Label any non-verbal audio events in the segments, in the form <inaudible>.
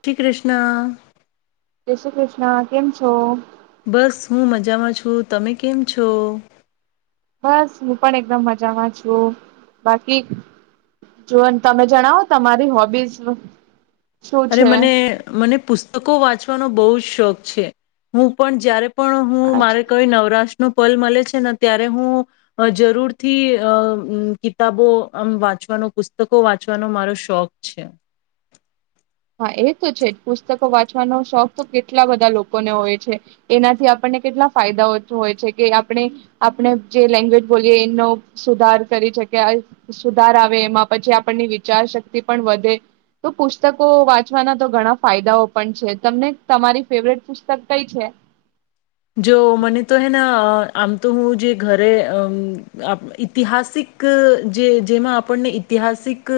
શ્રી કૃષ્ણ. જય શ્રી કૃષ્ણ, કેમ છો? બસ હું મજામાં છું. તમે કેમ છો? બસ હું પણ એકદમ મજામાં છું બાકી જો તમે જણાવો તમારી હોબીસ નું અરે મને મને પુસ્તકો વાંચવાનો બવ શોખ છે. હું પણ જ્યારે પણ હું હા મારે કઈ નવરાષ્ટ્ર નુ પલ મળે છે, ને ત્યારે હું જરૂર થી અ કિતાબો અ મ વાંચવાનો પુસ્તકો વાંચવાનો મારો શોખ છે. એ તો છે, પુસ્તકો વાંચવાનો શોખ તો કેટલા બધા લોકોને હોય છે, એનાથી આપણને કેટલા ફાયદાઓ હોય છે કે આપણે આપણે જે લેંગ્વેજ બોલીએ એનો સુધાર કરી શકે સુધાર આવે એમાં પછી આપણની વિચાર શક્તિ પણ વધે, તો પુસ્તક કો વાંચવાના તો ઘણા ફાયદાઓ પણ છે. તમને તમારી ફેવરેટ પુસ્તક કઈ છે? જો મને તો હેને આમ તો હું જે ઘરે અમ ઐતિહાસિક જે જેમાં આપણને ઐતિહાસિક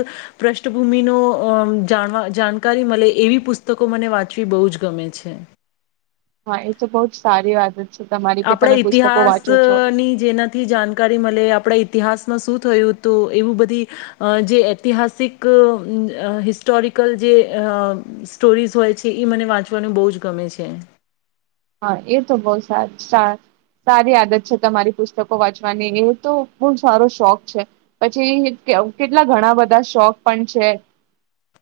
પૃષ્ઠભૂમિનો અ જાણવા જાણકારી મળે એવી પુસ્તકો મને વાંચવી બહુ જ ગમે છે. હા, એ તો બહુ જ સારી વાત હતી આપણા ઇતિહાસ ની જેનાથી જાણકારી મળે આપણા ઇતિહાસમાં શું થયું તું એવું બધી અ જે ઐતિહાસિક હિસ્ટોરિકલ જે સ્ટોરીઝ હોય છે એ મને વાંચવાનું બહુ જ ગમે છે. હા એ તો બહ સ સારી આદત છે તમારી પુસ્તકો વાંચવાની, એ તો બહુ સારો શોખ છે. પછી કેટલા ઘણા બધા શોખ પણ છે,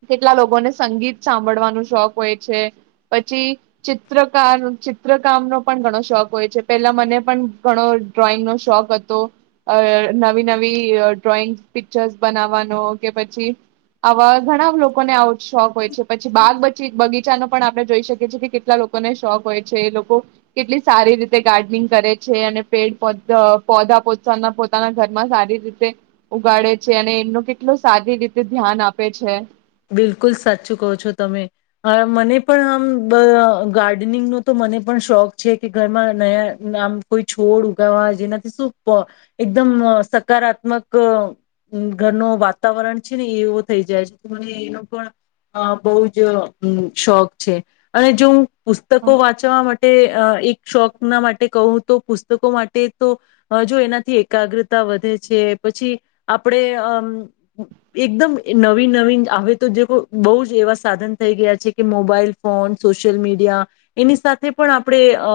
કેટલા લોકોને સંગીત સાંભળવાનો શોખ હોય છે. પછી ચિત્રકાર ચિત્રકામનો પણ ઘણો શોખ હોય છે. પેલા મને પણ ઘણો ડ્રોઈંગનો શોખ હતો નવી નવી ડ્રોઈંગ પિક્ચર્સ બનાવવાનો કે પછી આવા ઘણા લોકોને આવ શોખ હોય છે. પછી બાગ બચી બગીચાનો પણ આપણે જોઈ શકીએ છીએ કે કેટલા લોકોને શોખ હોય. છે એ લોકો કેટલી સારી રીતે ગાર્ડનિંગ કરે છે, અને પેડ પધા પોના પોતાના ઘરમાં સારી રીતે ઉગાડે છે. અને એમનું કેટલું સારી રીતે ધ્યાન આપે છે. બિલકુલ સાચું કહો છો તમે. હવે મને પણ આમ ગાર્ડનિંગનો તો મને પણ શોખ છે કે ઘરમાં નયા આમ કોઈ છોડ ઉગાવા જેનાથી શું એકદમ સકારાત્મક અ ઘરનું વાતાવરણ છે ને એવો થઈ જાય છે. મને એનો પણ અ બહુ જ શોખ છે અને જો હુ પુસ્તકો વાંચવા મા એક શોખ ના માટે કહુ તો પુસ્તકો માટે તો જો એનાથી એકાગ્રતા વધે છે પછી આપણે અમ એકદમ નવીન નવીન હવે તો બહુ જ એવા સાધન થઈ ગયા છે કે મોબાઈલ ફોન, સોશિયલ મીડિયા એની સાથે પણ આપણે અ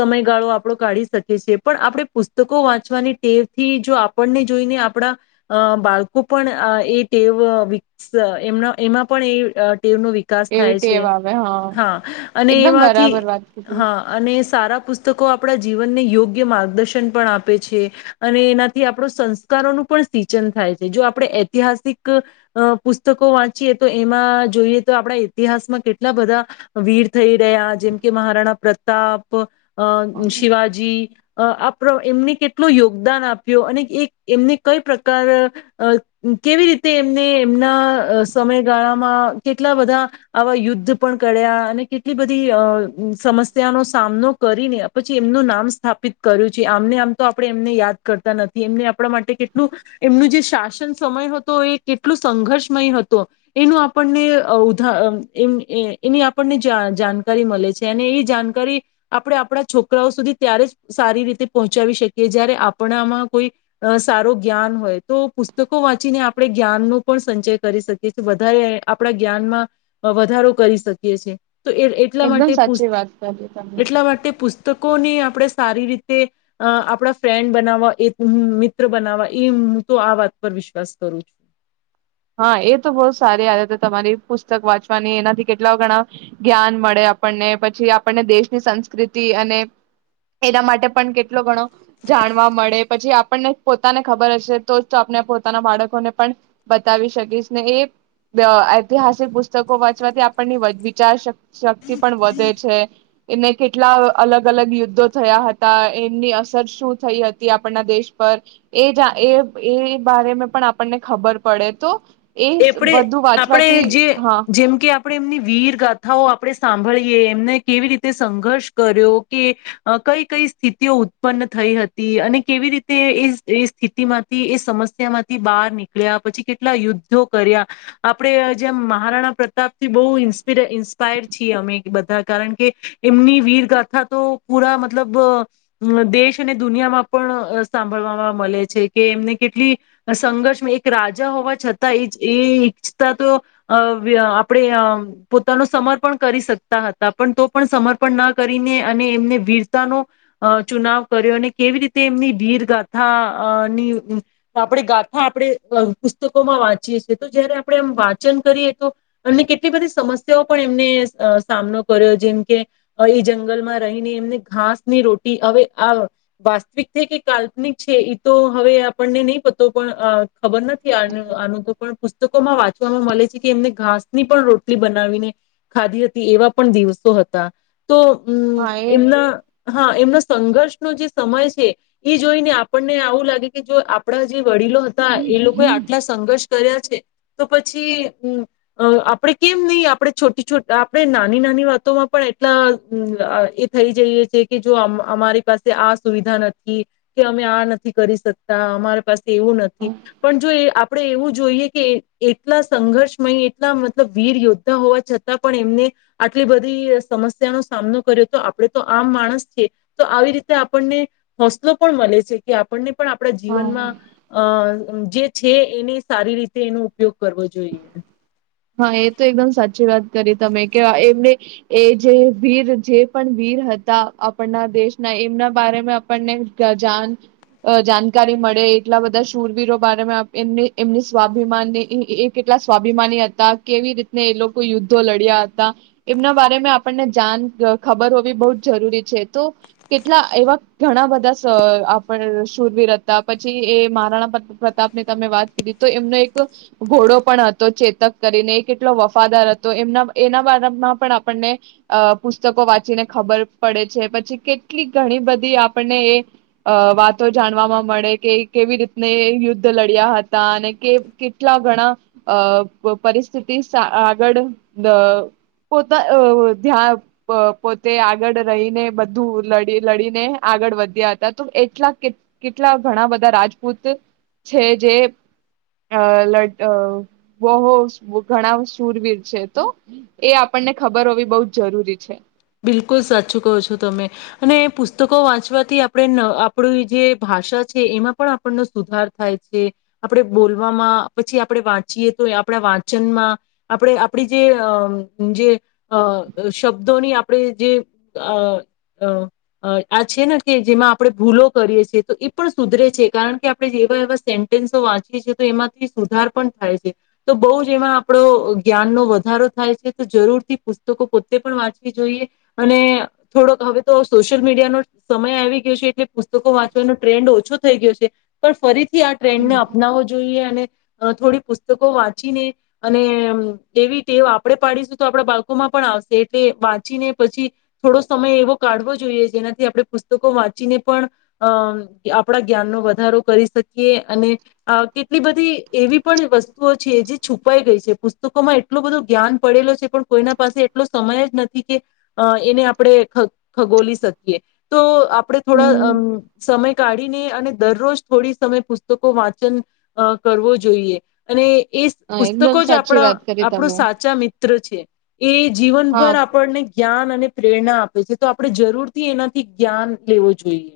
સમયગાળો આપણો કાઢી શકીએ છે. પણ આપણે પુસ્તકો વાંચવાની ટેવ થી જો આપણને જોઈને આપણા અ બાળકો અ પણ એ ટેવ એમના એમાં પણ એ એમનો વિકાસ એવી થાય છે. ટેવ આવે હા અને એકદમ એમાંથી બરાબર વાત કીધી હા અને સારા પુસ્ત પુસ્તકો આપણા જીવનને યોગ્ય માર્ગદર્શન પણ આપે છે અને એનાથી આપણો સંસ્કારોનું પણ સિચન થાય છે જો આપણે ઐતિહાસિક અ પુસ્તકો વાંચીએ તો એમાં જોઈએ તો આપણા ઇતિહાસમાં કેટલા બધા વીર થઈ રહ્યા જેમ કે મહારાણા પ્રતાપ અ હા, શિવાજી અ આપ એમને કેટલો યોગદાન આપ્યો અને એ એક એમને કઈ પ્રકાર કેવી રીતે એ ને એમના સમયગાળામાં કેટલા બધા આવા યુદ્ધ પણ કર્યા અને કેટલી બધી અ સમસ્યાનો સામનો કરીને પછી એમનું નામ સ્થાપિત કર્યું છે આમને આમ તો આપણે એમને યાદ કરતા નથી એમને આપણા માટે કેટલું એમનું જે શાસન સમય હતો એ કેટલું સંઘર્ષમય હતો એનું આપણને ઉધા અ એ એની આપણને જાનકારી મળે છે અને એ જાનકારી આપણે આપણા છોકરાઓ સુધી ત્યારે જ સારી રીતે પહોંચાવી શકીએ જયારે આપણામાં કોઈ સારું જ્ઞાન હોય તો પુસ્તકો વાંચીને આપણે જ્ઞાનનો પણ સંચય કરી શકીએ વધારે આપણા જ્ઞાનમાં વધારો કરી શકીએ છે. તો એ એટલા એકદમ માટે પુશ સાચી વાત કરી તમે એટલા માટે પૂષ. પુસ્તકોને આપણે સારી રીતે અ આપણા ફ્રેન્ડ બનાવવા એ ઉ મિત્ર બનાવવા એ મુ તો આ વાત પર વિશ્વાસ કરું છું. હા એ તો બહ સારી આદત હે તો તમારી પુસ્તક વાંચવાની એનાથી કેટલા ઘણા જ્ઞાન મળે આપણને પછી આપણને દેશની સંસ્કૃતિ અને એના માટે પણ કેટલો ઘણો જાણવા મળે પછી આપણને પોતાને ખબર હશે તો જ આપને પોતાના બાળકોને પણ બતાવી શકીશ ને એ બ ઐતિહાસિક પુસ્તકો વાંચવાથી આપણને વિચાર શકિ શક પણ વધે છે એને કેટલા અલગ-અલગ યુદ્ધો થયા હતા એમની અસર શું થઈ હતી આપણના દેશ પર એ-એ-એ બારે મે પણ આપણને ખબર પડે તો એ એપણે વધુ આપણે વાંચવાથી જે હા જેમ કે આપણે એમની વીર ગાથાઓ આપણે સાંભળીએ એમને કેવી રીતે સંઘર્ષ કર્યો કે કઈ-કઈ સ્થિતિઓ ઉત્પન્ન થઈ હતી અને કેવી રીતે એ એ સ્થિતિમાંથી એ સમસ્યામાંથી બહાર નીકળ્યા પછી કેટલા યુદ્ધ કર્યા આપણે જેમ મહારાણા પ્રતાપ થી બહુ ઈન્સપી ઇન્સ્પાયર છીએ અમે બધા કારણ કે એમની વીરગાથા તો પૂરા મતલબ અ દેશ અને દુનિયામાં પણ અ સાંભળવામાં મળે છે કે એમને કેટલી સંઘર્ષ એક રાજા હોવા છતાં તા એ ઈ ઈચ્છતા તો અ વ્ય અ આપણે પોતાનું સમર્પણ કરી શકતા હતા પણ તો પણ સમર્પણ ન કરીને અને એમને વીરતાનો અ ચુનાવ કર્યો અને કેવી રીતે એમની વીર ગાથા અ ની આપણે ગાથા અ આપણે અ પુસ્તકોમાં વાંચ છીએ તો જયારે આપણે એમ વાંચન કરીએ તો એમને કેટલી બધી સમસ્યાઓ પણ એમને અ સામનો કર્યો જેમ કે ઈ જંગલમાં રહીને એમને ઘાસની રોટી હવે આ વાસ્તવિક છે કે કાલ્પનિક છે એ તો હવે આપણને નહી પતો પણ અ ખબર નથી આ આનું તો પુસ્તકોમાં વાંચવામાં મળે છે કે એમને ઘાસની પણ રોટલી બનાવીને ખાધી હતી એવા પણ દિવસો હતા. તો હમ હા એ એમના હા એમનો સંઘર્ષનો જે સમય છે ઈ જોઈ ને આપણને આવું લાગે કે જો આપણા જે વડીલો હતા એ લોકો એ આટલા સંઘર્ષ કર્યા છે તો પછીમ અ આપડે કેમ નહી આપણે છોટી છો આપણે નાની-નાની વાતોમાં પણ એટલા એ થઈ જઈએ છે કે જો અમારી પાસે આ સુવિધા નથી કે અમે આ નથી કરી શકતા અમારી પાસે તેવું નથી પણ જો એ આપણે એવું જ જોઈએ કે એટલા સંઘર્ષમય એટલા મતલબ વીર યોદ્ધા હોવા છતાં પણ એમને આટલી બધી સમસ્યાનો સામનો કર્યો તો આપણે તો આમ માણસ છીએ તો આવી રીતે આપણને હોસલો પણ મલે છે કે આપણને પણ આપણા હા જીવનમાં અ જે છે એને સારી રીતે એનો ઉપયોગ કરવો જોઈએ. હા એ તો એકદમ સાચી વાત કરી તમે કે એમને એ જે વીર જે પણ વીર હતા આપના દેશના એમના બારેમા આપણને જાણ અ જાણકારી મળે એટલા બધા શૂરવીરો બારેમા એમ એમની સ્વાભિમાની એ-એ કેટલા સ્વાભિમાની તા કેવી રીતે એ લોકો યુદ્ધો લડ્યા હતા એમના બારેમા આપણને જાણ ખબર હોવી બઉજ જરૂરી છે. તો કેટલા એવા ઘણા બધા આપ સુરવીર હતા પછી એ મહારાણા પ્રતાપની તમે વાત કરીધી તો એમનો એક ઘોડો પણ હતો ચેતક કરીને એ કેટલો વફાદાર હતો એમના એના બારામાં પણ આપણને અ પુસ્તકો વાંચીને ખબર પડે છે. પછી કેટલી ઘણી બધી આપણને એ વાતો જાણવાવામાં મળે કે કેવી રીતને યુદ્ધ લડ્યા હતા અને કે કેટલા ઘણા અ પરિસ્થિતિ સ આગળ દ પોતા ધ્યાં પોતે આગળ રહીને બધું લડી લડીને આગળ વધ્યા હતા તો અ એટલા કેટલા ઘણા બધા રાજપૂત છે જે અ લ અ <unintelligible> ઘણા સુરવીર છે તો એ આપણને ખબર હોવી બઉ જ જરૂરી છે. બિલકુલ સાચું કહો છો તમે અને પુસ્તકો વાંચવાથી આપણે આપણી જે ભાષા છે એમાં પણ આપણનો સુધાર થાય છે આપણે બોલવામાં પછી આપણે વાંચીએ તો આપણા વાંચનમાં આપણે આપણી જે અ અ અમ્મ શબ્દોની આપણે જે ‌આ અ આ છે ને કે જેમાં આપણે ભૂલો કરીએ છીએ તો એ પણ સુધરે છે કારણ કે આપણે એવા એવા સેન્ટેન્સો વાંચીએ છીએ તો એમાંથી સુધાર પણ થાય છે તો બઉ જ એમાં આપડો જ્ઞાનનો વધારો થાય છે તો જરૂરથી પુસ્તકો પોતે પણ વાંચવી જોઈ અને થોડોક હવે તો સોશિયલ મીડિયાનો સમય આવી ગયો છે એટલે પુસ્તકો વાંચવાનો ટ્રેન્ડ ઓછો થઈ ગયો છે પણ ફરી થી આ ટ્રેન્ડ ને હમ અપનાવવો જોઈએ અને અ થોડી પુસ્તકો વાંચીને અને એવી ટેવ આપડે પાડીશું તો આપડા બાળકોમાં પણ આવશે એ તે મા વાંચીને પછી થોડો સમય એવો કાઢવો જોઈએ. જેનાથી આપણે પુસ્તકો વાંચીને પણ અમ્મ આપણા જ્ઞાનનો વધારો કરી શકીએ અને અ કેટલી બધી એવી પણ વસ્તુઓ છે જે છુપાઈ ગઈ છે. પુસ્તકોમાં એટલો બધો જ્ઞાન પડેલો છે. પણ કોઈના પાસે એટલો સમય જ ન કે એને આપણે ખ ખગોલી શકીએ. તો આપડણે થોડા હમ. અમ્મ સમય કાઢીને અને દરરોજ થોડી સમય પુસ્તકો વાંચન કરવો અ જોઈએ અને એ જ હા, એકદમ પુસ્તકો જ સાચી આપણા વાત કરી આપણું તમે. સાચા મિ ત્ર છે. એ હા જીવનભર આપ જ્ઞાન અને પ્રેરણા આપે છે તો આપણે જરૂર થી એનાથી જ્ઞાન લેવું જોઈએ.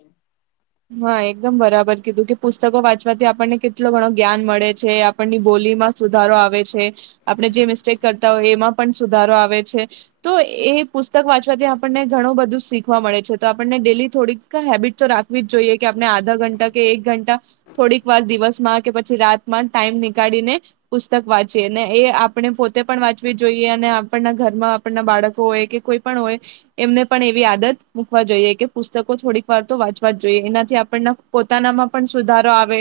હા એકદમ બરાબર કીધું કે પુસ્તકો વાંચવાથી આપણને કેટલો ઘણો જ્ઞાન મળે છે. આપણની બોલીમાં સુધારો આવે છે આપણે જે મિસ્ટેક કરતા હોય એમાં પણ સુધારો આવે છે તો એ પુસ્તક વાંચવાથી આપણને ઘણું બધું શીખવા મળે છે. તો આપણને ડેલી થોડીક હેબિટ તો રાખ વીજ જોઈએ કે આપણે આધા ઘંટા કે એક ઘંટા થોડીક વાર દિવસમાં કે પછી રાતમાં ટાઈમ નીકળીને પુસ્તક વાંચીએ ને એ આપણે પોતે પણ વાંચવી જોઈએ અને આપણના ઘરમાં આપણના બાળકો હોય કે કોઈ પણ હોય એમને પણ એવી આદત મુકવા જોઈએ કે પુસ્તકો થોડીક વાર તો વાંચ વાજ જોઈએ. એનાથી આપણ પોતાનામાં પણ સુધારો આવે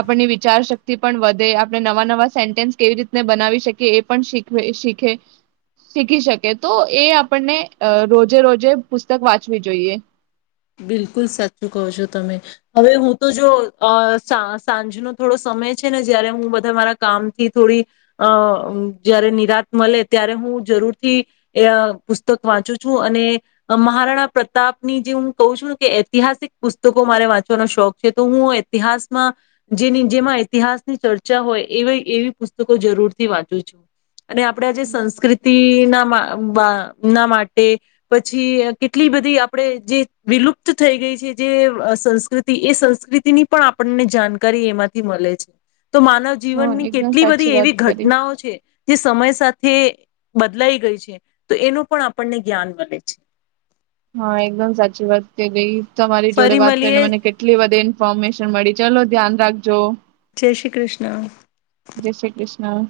આપણની વિચાર શક્તિ પણ વધે આપણે નવા નવા સેન્ટેન્સ કેવી રીતને બનાવી શકીએ એ પણ શીખ શીખે શીખી શકે તો એ આપણને અ રોજે રોજે પુસ્તક વાંચવી જોઈએ. બિલકુલ સાચું કહો છો તમે, હવે હું તો જો સા સાંજનો થોડો સમય છે ને જયારે હું બધા મારા કામથી થોડી અ જયારે નિરાત મળે ત્યારે હું જરૂર થી એ પુસ્તક વાંચું છું. અને મહારાણા પ્રતાપની જે હું કઉ છું કે ઐતિહાસિક પુસ્તકો મારે વાંચવાનો શોખ છે તો હું ઐતિહાસ જેની જેમાં ઐતિહાસ ચર્ચા હોય એ એવી પુસ્તકો જરૂર થી વાંચું છું. અને આપડે જેે સંસ્કૃતિ ના મા‌ બ અ ન માટે પછી કેટલી બધી આપણેે જે વિલુપ્ત થઈ ગઈ છે જે સંસ્કૃતિ એ સંસ્કૃતિની પણ આપણને જાણકારી એમાંથી મળે છે. તો માનવ હા જીવનની એકદમ કેટલી સાચી બધી વાત એવી કરી ઘટનાઓ છે. તે સમય સાથે બદલાઈ ગઈ છે તો એનું પણ આપણને જ્ઞાન મલે છે. હા એકદમ સાચી વાત કે ગઈ. તમારી જોડે ફરી વાત મળીએ કરીને મને કેટલી વધે ફોમેશન મળી ચલો ધ્યાન રાખજો. જય શ્રી કૃષ્ણ. જય શ્રી કૃષ્ણ.